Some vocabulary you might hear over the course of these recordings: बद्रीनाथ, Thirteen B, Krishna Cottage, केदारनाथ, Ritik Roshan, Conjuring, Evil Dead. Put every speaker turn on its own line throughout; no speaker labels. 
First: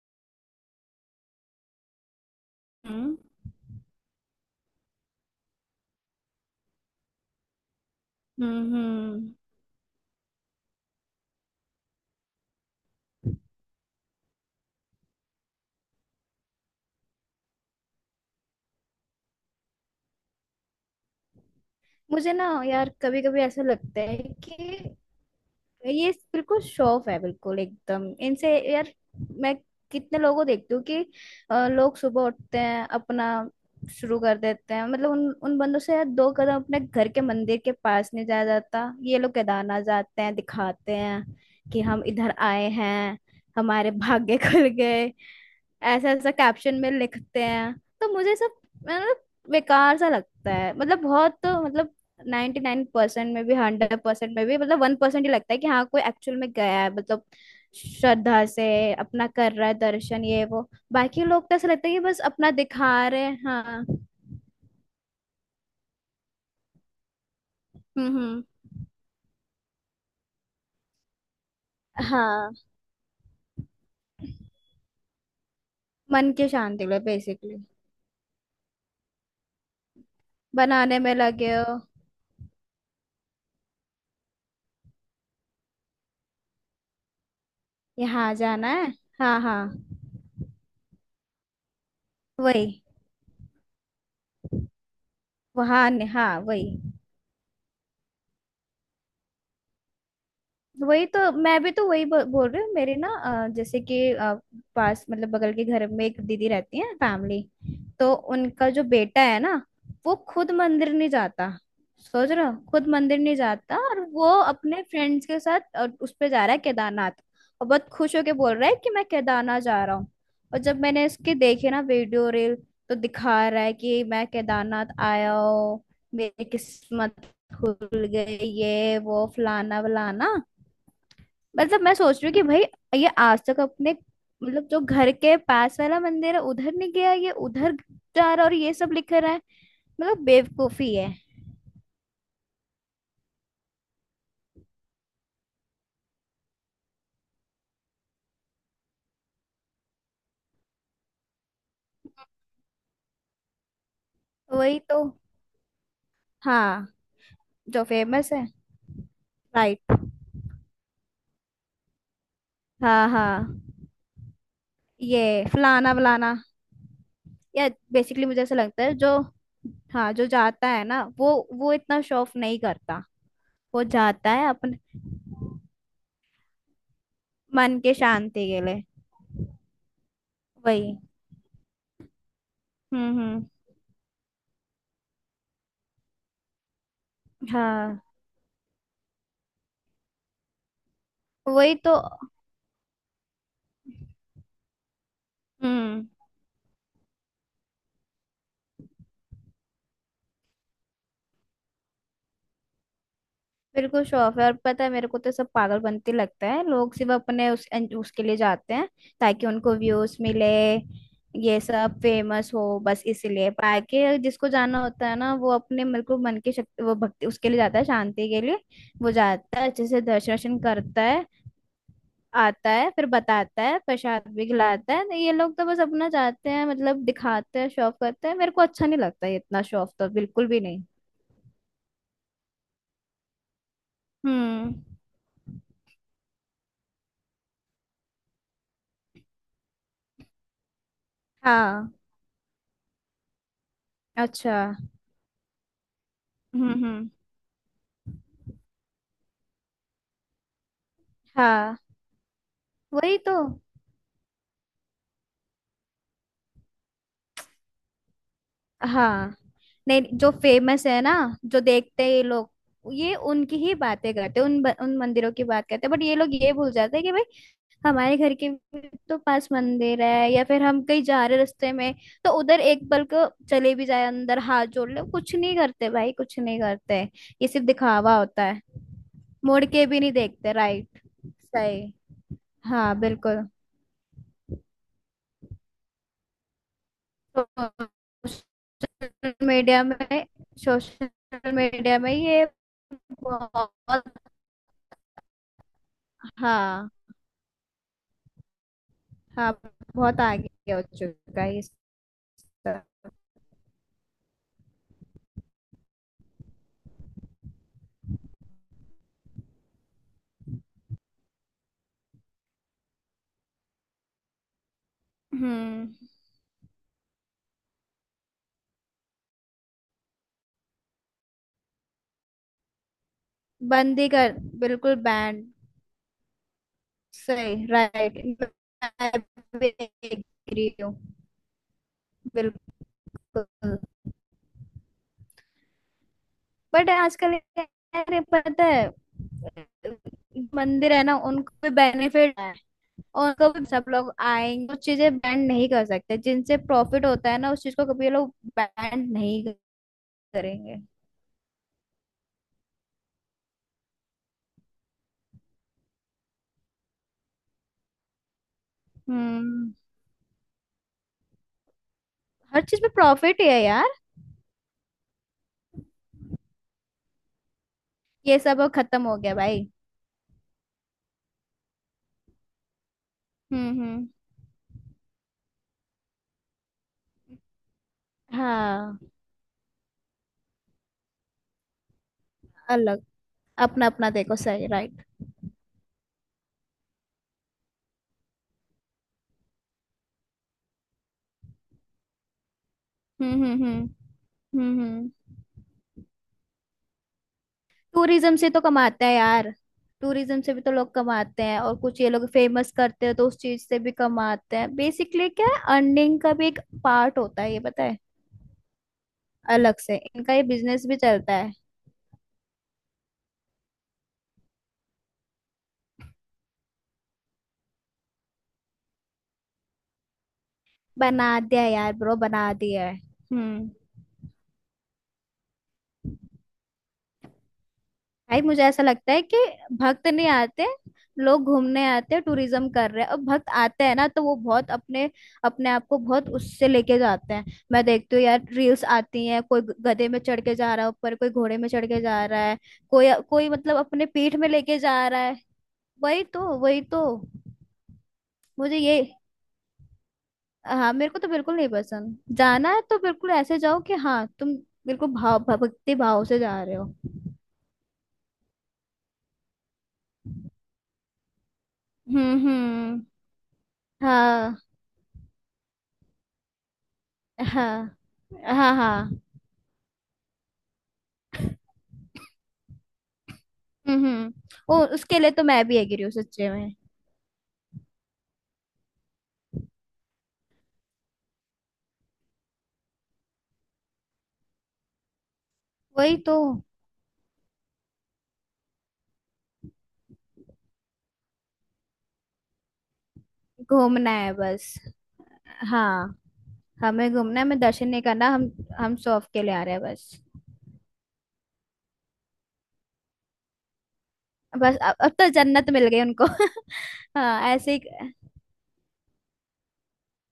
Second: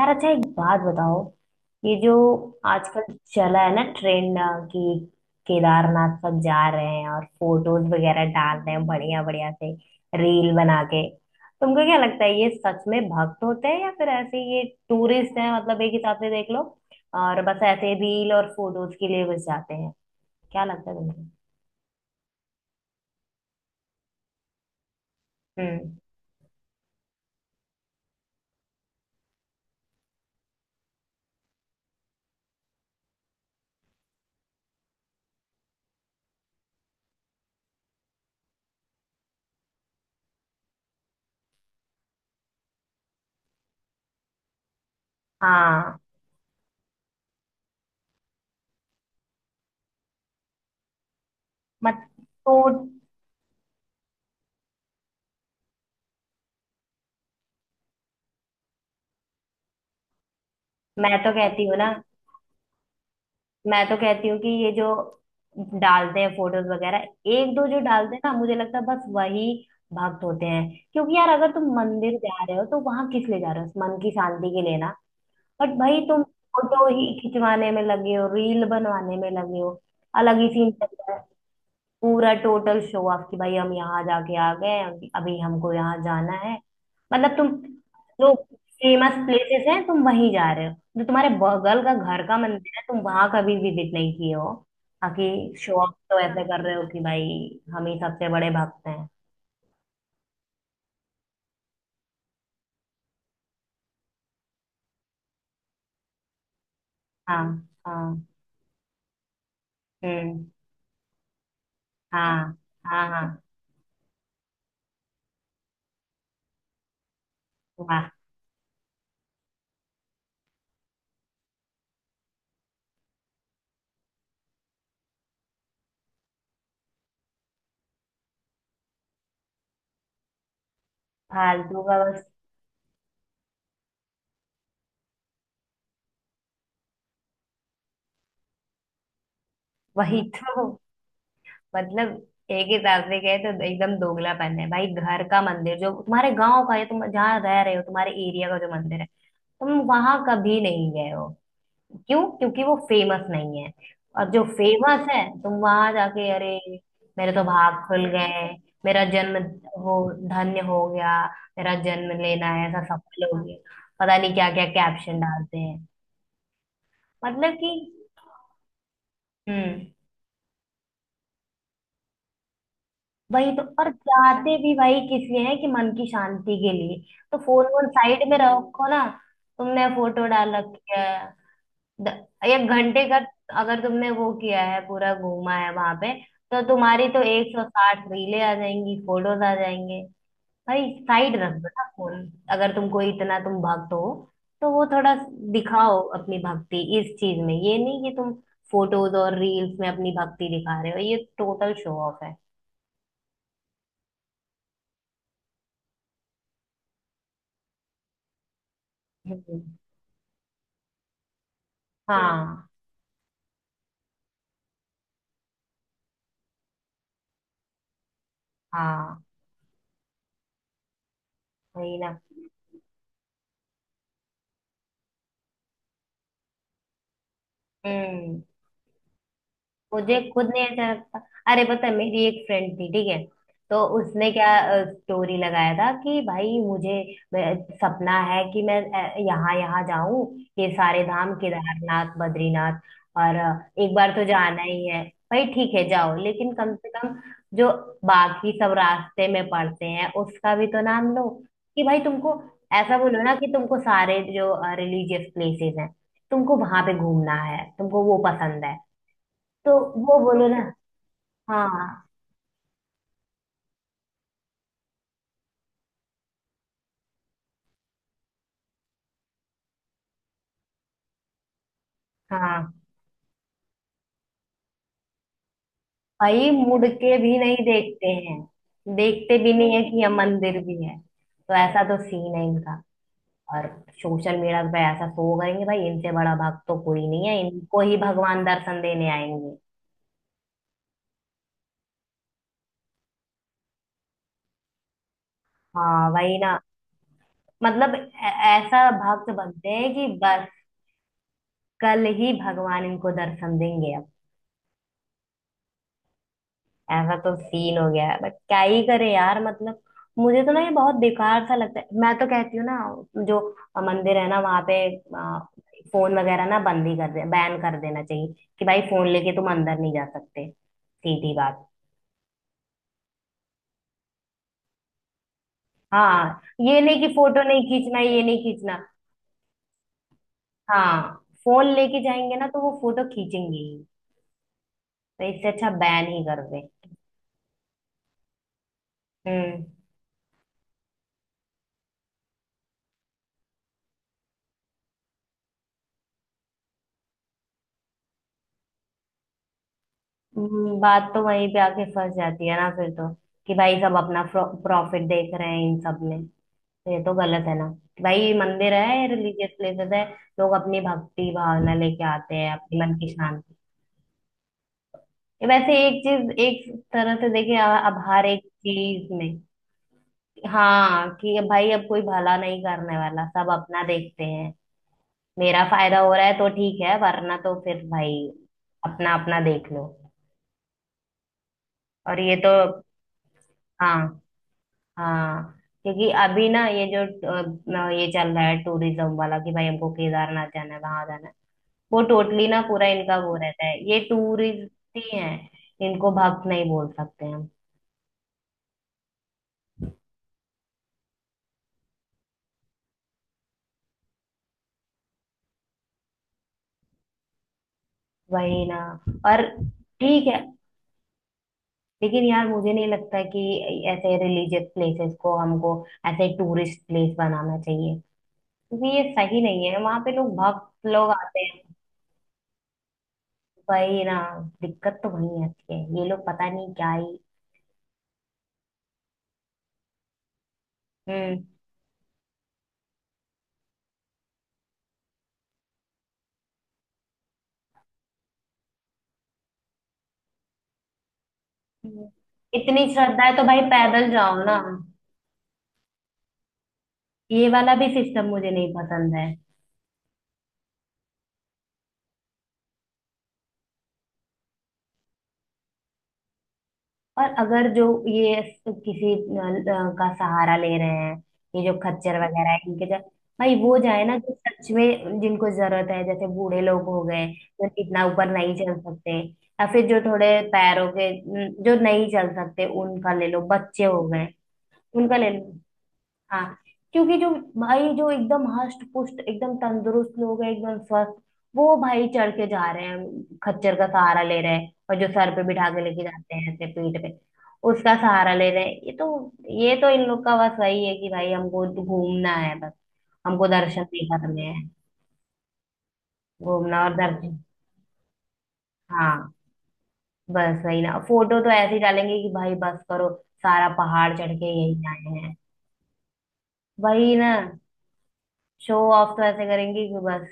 यार अच्छा, एक बात बताओ। ये जो आजकल
हम्म
चला है ना ट्रेंड कि केदारनाथ तक जा रहे हैं और फोटोज वगैरह डाल
हम्म
रहे हैं बढ़िया
हम्म।
बढ़िया से, रील बना के। तुमको क्या लगता है, ये सच में भक्त होते हैं या फिर ऐसे ये टूरिस्ट हैं? मतलब एक हिसाब से देख लो, और बस ऐसे रील और फोटोज के लिए बस जाते हैं। क्या लगता है तुमको?
मुझे ना यार कभी कभी ऐसा लगता है कि
हम्म।
ये बिल्कुल शो ऑफ है बिल्कुल एकदम इनसे यार। मैं कितने लोगों को देखती हूँ कि लोग सुबह उठते हैं अपना शुरू कर देते हैं मतलब उन उन बंदों से यार 2 कदम अपने घर के मंदिर के पास नहीं जाया जाता। ये लोग केदारनाथ जाते हैं दिखाते हैं कि हम इधर आए हैं हमारे भाग्य खुल गए।
हाँ।
ऐसा ऐसा कैप्शन में लिखते हैं तो मुझे सब मतलब बेकार सा लगता है मतलब बहुत मतलब
मत तो
99% में भी 100% में भी मतलब 1% ही लगता है कि हाँ कोई एक्चुअल में गया है मतलब श्रद्धा से अपना कर रहा है दर्शन ये वो
मैं
बाकी
तो
लोग तो
कहती
ऐसा
हूँ
लगता
ना,
है कि बस अपना दिखा रहे हैं।
मैं
हाँ।
तो कहती हूँ कि ये जो डालते हैं फोटोज वगैरह, एक दो जो डालते हैं ना,
हम्म।
मुझे लगता है बस वही भक्त होते हैं। क्योंकि यार, अगर तुम मंदिर जा
हाँ।
रहे हो तो वहां किस लिए जा रहे हो? मन की शांति के लिए ना। बट भाई, तुम
मन की शांति
फोटो
लो
ही
बेसिकली।
खिंचवाने में लगे हो, रील बनवाने में लगे हो, अलग ही सीन चल
बनाने में
रहा है।
लगे हो।
पूरा टोटल शो ऑफ कि भाई हम यहाँ जाके आ गए, अभी अभी हमको यहाँ जाना है। मतलब तुम जो
यहाँ जाना है।
फेमस
हाँ
प्लेसेस हैं
हाँ।
तुम वहीं जा रहे हो, जो तुम्हारे बगल का घर का
वही।
मंदिर है तुम वहां कभी विजिट नहीं किए हो। बाकी शो
वहाँ
ऑफ तो
हाँ
ऐसे कर
वही।
रहे हो कि भाई हम ही सबसे बड़े भक्त हैं।
वही तो मैं भी तो वही बोल रही हूँ मेरे ना। जैसे कि पास मतलब बगल के घर में एक दीदी रहती है फैमिली।
हाँ।
तो
हाँ।
उनका जो बेटा है ना वो
हम्म।
खुद मंदिर नहीं जाता। सोच रहे हो
हाँ।
खुद
हाँ।
मंदिर नहीं
हाँ।
जाता और वो अपने फ्रेंड्स के साथ और उस पे जा रहा है केदारनाथ। और बहुत
वाह।
खुश होके बोल रहा है कि मैं केदारनाथ जा रहा हूँ। और जब मैंने इसके देखे ना वीडियो रील तो दिखा रहा है कि मैं केदारनाथ आया हूँ। मेरी किस्मत खुल गई ये वो फलाना वलाना। मतलब
फालतू
मैं
का
सोच
बस।
रही हूँ कि भाई ये आज तक अपने मतलब जो घर के पास वाला मंदिर है उधर नहीं गया ये उधर जा रहा और ये सब लिख रहा है।
वही
मतलब
तो।
बेवकूफी है।
मतलब एक ही सास में गए तो एकदम दोगलापन है, भाई। घर का मंदिर जो तुम्हारे गांव का है, तुम जहाँ रह रहे हो, तुम्हारे एरिया का जो मंदिर है, तुम वहां कभी नहीं गए हो। क्यों? क्योंकि वो फेमस नहीं है। और जो
वही तो।
फेमस है तुम वहां जाके, अरे
हाँ
मेरे तो
जो
भाग खुल
फेमस है।
गए, मेरा जन्म वो
राइट।
धन्य हो गया, मेरा जन्म लेना है ऐसा
हाँ
सफल
हाँ।
हो गया। पता नहीं क्या क्या कैप्शन
ये
डालते हैं।
फलाना वलाना
मतलब
या
कि
बेसिकली मुझे ऐसा लगता है जो
हम्म।
हाँ जो जाता है ना वो इतना शो ऑफ नहीं करता।
वही तो,
वो
और
जाता है
जाते भी
अपने
भाई किस लिए हैं? कि मन की शांति के लिए। तो फोन
मन
वोन
के
साइड में
शांति के लिए।
रखो ना। तुमने फोटो डाल रखी
वही।
है, द- 1 घंटे का।
हम्म।
अगर तुमने वो किया है, पूरा घूमा है वहां पे, तो तुम्हारी तो एक सौ
हाँ।
साठ रीले आ जाएंगी, फोटोज आ जाएंगे। भाई साइड रख दो
वही
ना
तो।
फोन। अगर तुमको इतना तुम भक्त हो तो वो थोड़ा दिखाओ
हम्म।
अपनी भक्ति इस चीज में। ये नहीं कि तुम फोटोज और रील्स में अपनी भक्ति दिखा रहे हो, ये टोटल शो ऑफ है।
बिल्कुल शो ऑफ है और पता है मेरे को तो सब पागल बनते लगता है लोग सिर्फ अपने उस उसके लिए जाते हैं ताकि
हम्म।
उनको व्यूज मिले। ये सब फेमस हो
हाँ।
बस इसीलिए बाकी जिसको जाना होता है ना वो अपने बिल्कुल मन की शक्ति वो भक्ति उसके लिए जाता है शांति के लिए। वो
हाँ
जाता है अच्छे से दर्शन वर्शन करता है।
वही ना।
आता है फिर बताता है प्रसाद भी खिलाता है तो ये लोग तो बस अपना जाते हैं मतलब दिखाते हैं शो ऑफ करते हैं
हम्म।
मेरे को अच्छा नहीं लगता ये इतना शो ऑफ तो
मुझे खुद
बिल्कुल भी
नहीं
नहीं।
अच्छा लगता। अरे पता है, मेरी एक फ्रेंड थी ठीक है, तो उसने क्या
हम्म।
स्टोरी लगाया था कि भाई मुझे सपना है कि मैं यहाँ यहाँ जाऊं, ये सारे धाम
हाँ।
केदारनाथ बद्रीनाथ, और एक बार तो
अच्छा।
जाना ही है। भाई ठीक है जाओ, लेकिन कम से
हम्म।
कम जो बाकी सब रास्ते में पड़ते हैं उसका भी तो नाम लो।
हाँ।
कि भाई तुमको ऐसा
वही
बोलो ना
तो।
कि तुमको सारे जो रिलीजियस प्लेसेस हैं, तुमको वहां पे घूमना है, तुमको वो पसंद है
हाँ
तो
नहीं
वो
जो
बोलो ना।
फेमस है ना जो देखते
हाँ।
हैं ये लोग ये उनकी ही बातें करते हैं उन मंदिरों की बात करते हैं बट ये लोग ये भूल जाते हैं कि भाई हमारे घर के भी तो पास मंदिर है या फिर हम कहीं जा रहे रास्ते में तो उधर
हाँ।
एक पल को चले भी जाए अंदर हाथ जोड़ ले कुछ नहीं करते भाई कुछ
भाई
नहीं
मुड़
करते।
के भी
ये
नहीं
सिर्फ
देखते
दिखावा होता है।
हैं, देखते भी
मुड़
नहीं है
के भी
कि यह
नहीं देखते।
मंदिर भी है।
राइट।
तो ऐसा
सही।
तो सीन है इनका।
हाँ बिल्कुल।
और सोशल मीडिया पे ऐसा शो करेंगे, भाई इनसे बड़ा भक्त तो कोई नहीं है, इनको ही भगवान दर्शन देने
सोशल
आएंगे।
मीडिया में। सोशल मीडिया में ये बहुत।
हाँ वही ना।
हाँ
मतलब ऐसा भक्त
हाँ।
बनते हैं कि
बहुत
बस
आगे हो चुका है इस
कल ही
तरह।
भगवान इनको दर्शन देंगे, ऐसा तो सीन हो गया है। बट क्या ही करे यार, मतलब मुझे तो ना ये बहुत बेकार सा लगता है। मैं तो कहती हूँ ना, जो मंदिर है ना वहां पे
हम्म।
फोन वगैरह ना बंद ही कर दे, बैन कर देना चाहिए। कि भाई फोन लेके तुम अंदर नहीं जा सकते, सीधी बात।
बंदी कर। बिल्कुल बैंड।
हाँ ये नहीं कि फोटो नहीं
सही
खींचना, ये
राइट।
नहीं खींचना।
मैं भी agree
हाँ
हूँ।
फोन लेके जाएंगे ना तो वो फोटो खींचेंगे
बिल्कुल।
ही, तो इससे अच्छा बैन ही कर दे।
बट आजकल यार ये पता है
हम्म।
मंदिर है ना उनको भी बेनिफिट है। और कभी सब लोग आएंगे वो चीजें बैंड नहीं कर सकते जिनसे प्रॉफिट होता है ना उस चीज को कभी ये लोग बैंड नहीं करेंगे।
बात तो वहीं पे आके फंस जाती है ना फिर तो, कि भाई सब अपना प्रॉफिट देख रहे हैं इन सब में। तो ये तो गलत है ना, कि भाई मंदिर है, रिलीजियस
हम्म।
प्लेसेस है, लोग अपनी भक्ति भावना लेके आते हैं,
हर चीज
अपने
में
मन की
प्रॉफिट ही
शांति।
है यार।
ये वैसे एक चीज, एक तरह से देखे अब हर
ये
एक
सब अब खत्म
चीज
हो
में,
गया भाई।
हाँ कि भाई अब कोई भला नहीं करने वाला, सब अपना
हम्म।
देखते हैं। मेरा फायदा हो रहा है तो ठीक है वरना तो फिर भाई
हाँ।
अपना अपना देख लो। और ये तो,
अलग। अपना अपना
हाँ,
देखो। सही राइट।
हाँ, क्योंकि अभी ना ये जो अ, ये चल रहा है टूरिज्म वाला कि भाई हमको केदारनाथ जाना है, वहां जाना है, वो टोटली ना पूरा इनका
हम्म
वो
हम्म
रहता है ये
हम्म
टूरिस्ट ही
हम्म।
है। इनको भक्त नहीं बोल सकते हम।
टूरिज्म से तो कमाते हैं यार। टूरिज्म से भी तो लोग कमाते हैं और कुछ ये लोग फेमस करते हैं तो उस चीज से भी कमाते हैं बेसिकली क्या है अर्निंग का भी एक पार्ट होता है ये पता है।
वही ना। और
अलग से
ठीक
इनका
है,
ये बिजनेस भी चलता है।
लेकिन यार मुझे नहीं लगता कि ऐसे रिलीजियस प्लेसेस को हमको ऐसे टूरिस्ट प्लेस बनाना चाहिए, क्योंकि ये सही नहीं है, वहां पे लोग भक्त लोग
बना
आते
दिया है
हैं।
यार ब्रो बना दिया है। हम्म।
वही ना, दिक्कत तो वही आती है। ये लोग पता नहीं क्या ही।
भाई मुझे ऐसा लगता है कि भक्त नहीं आते
हम्म।
लोग घूमने आते हैं टूरिज्म कर रहे हैं और भक्त आते हैं ना तो वो बहुत अपने अपने आप को बहुत उससे लेके जाते हैं। मैं देखती हूँ यार रील्स आती हैं कोई गधे में चढ़ के जा रहा है ऊपर कोई घोड़े में चढ़ के जा रहा है
इतनी
कोई
श्रद्धा है तो
कोई
भाई
मतलब अपने
पैदल
पीठ
जाओ
में
ना।
लेके जा रहा है। वही तो वही तो।
ये वाला भी सिस्टम मुझे नहीं
मुझे ये
पसंद है।
हाँ मेरे को तो बिल्कुल नहीं पसंद जाना है तो बिल्कुल ऐसे जाओ कि हाँ तुम बिल्कुल भाव भक्ति भाव से जा रहे हो।
और अगर जो ये किसी का सहारा ले रहे हैं, ये जो खच्चर वगैरह है इनके
हम्म।
भाई वो जाए ना जो
हाँ
सच में जिनको जरूरत है, जैसे बूढ़े लोग हो गए जो
हाँ
इतना ऊपर नहीं चल
हाँ
सकते,
हाँ।
या फिर जो थोड़े पैरों के जो नहीं चल सकते उनका ले लो, बच्चे हो गए
हम्म। ओ
उनका
उसके
ले
लिए तो
लो।
मैं भी एग्री हूँ
हाँ
सच्चे में।
क्योंकि जो भाई जो एकदम हष्ट पुष्ट, एकदम तंदुरुस्त लोग हैं, एकदम स्वस्थ, वो भाई चढ़ के जा रहे हैं खच्चर का सहारा ले रहे हैं, और जो सर पे बिठा के लेके
वही
जाते
तो।
हैं ऐसे पीठ पे, उसका सहारा ले रहे हैं। ये तो इन लोग का बस वही है कि भाई हमको घूमना है बस, हमको दर्शन नहीं
घूमना है
करने
बस।
हैं।
हाँ।
घूमना और
हमें
दर्शन,
घूमना है हमें दर्शन नहीं करना हम शौक
हाँ।
के लिए आ रहे हैं बस।
बस वही ना, फोटो तो ऐसे ही डालेंगे कि भाई बस करो, सारा पहाड़ चढ़ के
बस
यही
अब
आए
तो
हैं।
जन्नत मिल गई उनको
वही ना,
हाँ ऐसे ही।
शो ऑफ तो ऐसे करेंगे कि बस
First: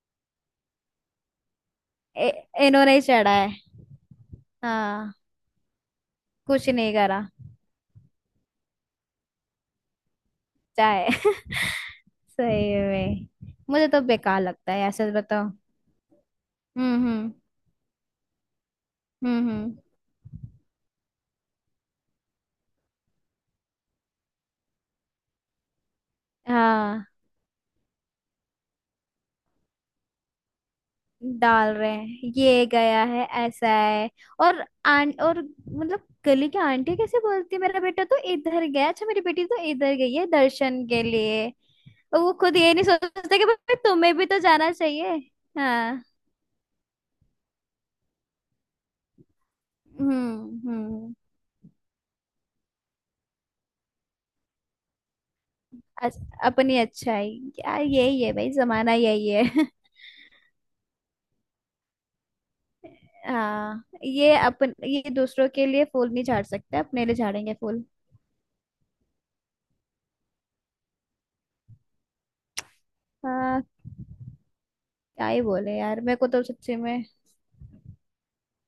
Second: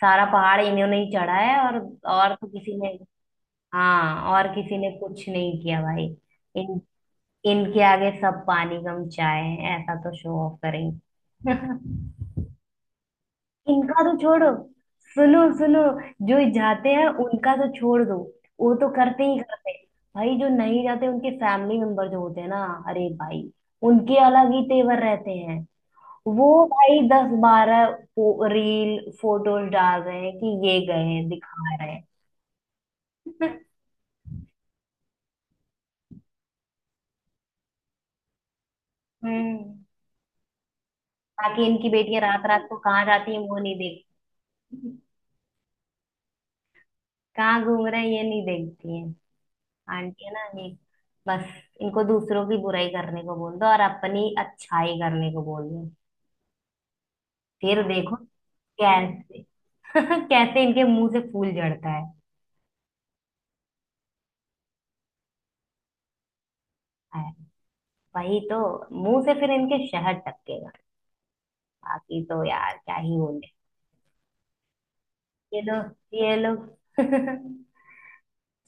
सारा पहाड़ इन्होंने ही चढ़ा है, और तो किसी ने,
इन्होंने ही चढ़ा है।
हाँ और किसी ने
हाँ।
कुछ नहीं किया भाई।
कुछ
इन
नहीं करा।
इनके आगे सब पानी कम चाय है, ऐसा तो शो ऑफ
चाहे
करेंगे
सही में मुझे तो
इनका तो
बेकार
छोड़ो,
लगता है ऐसे
सुनो
बताओ।
सुनो, जो जाते हैं
हम्म हम्म
उनका तो छोड़ दो, वो तो करते ही करते
हम्म।
हैं। भाई जो नहीं जाते, उनके फैमिली मेंबर जो होते हैं ना, अरे भाई उनके अलग ही तेवर रहते हैं। वो
हाँ।
भाई दस बारह रील फोटोज डाल रहे हैं कि ये गए हैं,
डाल
दिखा रहे
रहे
हैं
हैं ये गया है ऐसा है। और आं और मतलब गली की आंटी कैसे बोलती है मेरा बेटा तो इधर गया अच्छा मेरी बेटी तो
हम्म।
इधर गई है दर्शन के लिए।
बाकी इनकी
और
बेटियां
वो
रात
खुद
रात
ये
को
नहीं
कहाँ जाती
सोचते
हैं
कि
वो
भाई
नहीं
तुम्हें भी तो जाना
देखती,
चाहिए। हाँ।
कहाँ घूम रहे हैं ये नहीं देखती हैं। आंटी है ना ये,
हम्म।
बस इनको दूसरों की बुराई करने को बोल दो और अपनी अच्छाई करने को बोल दो,
अपनी अच्छाई।
फिर
यार
देखो
यही है भाई जमाना यही
कैसे
है
कैसे इनके मुंह से फूल झड़ता है।
हाँ ये अपन ये दूसरों के लिए फूल नहीं झाड़ सकते अपने लिए
है,
झाड़ेंगे फूल।
वही तो, मुंह से फिर इनके शहद टपकेगा। बाकी तो यार क्या ही बोले।
हाँ। क्या ही
ये दो
बोले यार मेरे को
ये
तो सच्ची
लोग
में।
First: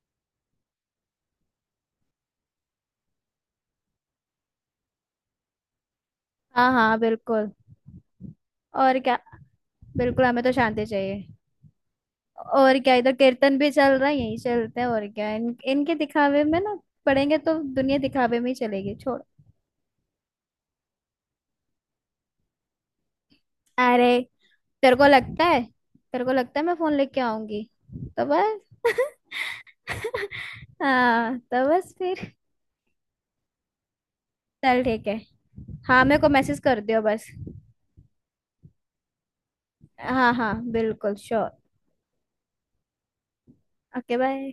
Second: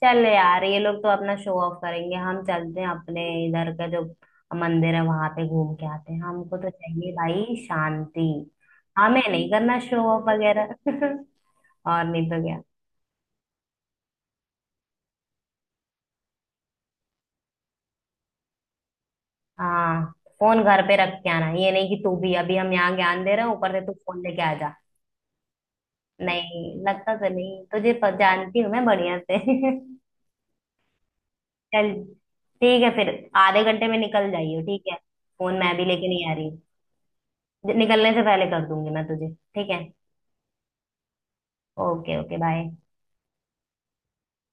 चल यार, ये लोग तो अपना शो ऑफ करेंगे, हम चलते हैं अपने इधर का जो मंदिर है वहां पे घूम के आते हैं, हमको तो
हाँ हाँ
चाहिए
बिल्कुल।
भाई शांति।
और क्या।
हमें नहीं करना शो ऑफ
बिल्कुल हमें तो
वगैरह
शांति चाहिए।
और नहीं तो क्या।
और क्या इधर कीर्तन भी चल रहा है यही चलते हैं और क्या इनके दिखावे में ना पड़ेंगे तो दुनिया दिखावे में ही चलेगी छोड़।
हाँ फोन घर पे रख के आना, ये नहीं कि तू भी अभी हम यहाँ ज्ञान दे रहे हैं ऊपर से तू
अरे।
फोन लेके आ जा।
तेरे को लगता है। तेरे को लगता है मैं
नहीं
फोन
लगता
लेके
तो
आऊंगी।
नहीं तुझे,
तो
जानती
बस
हूँ मैं बढ़िया से
हाँ तो
चल
बस फिर।
ठीक है फिर, आधे घंटे में निकल जाइयो ठीक
चल
है।
ठीक है।
फोन मैं भी
हाँ
लेके
मेरे को
नहीं आ रही,
मैसेज कर दियो बस।
निकलने से पहले कर दूंगी मैं तुझे, ठीक है।
हाँ हाँ बिल्कुल sure.
Okay okay bye.
Okay bye.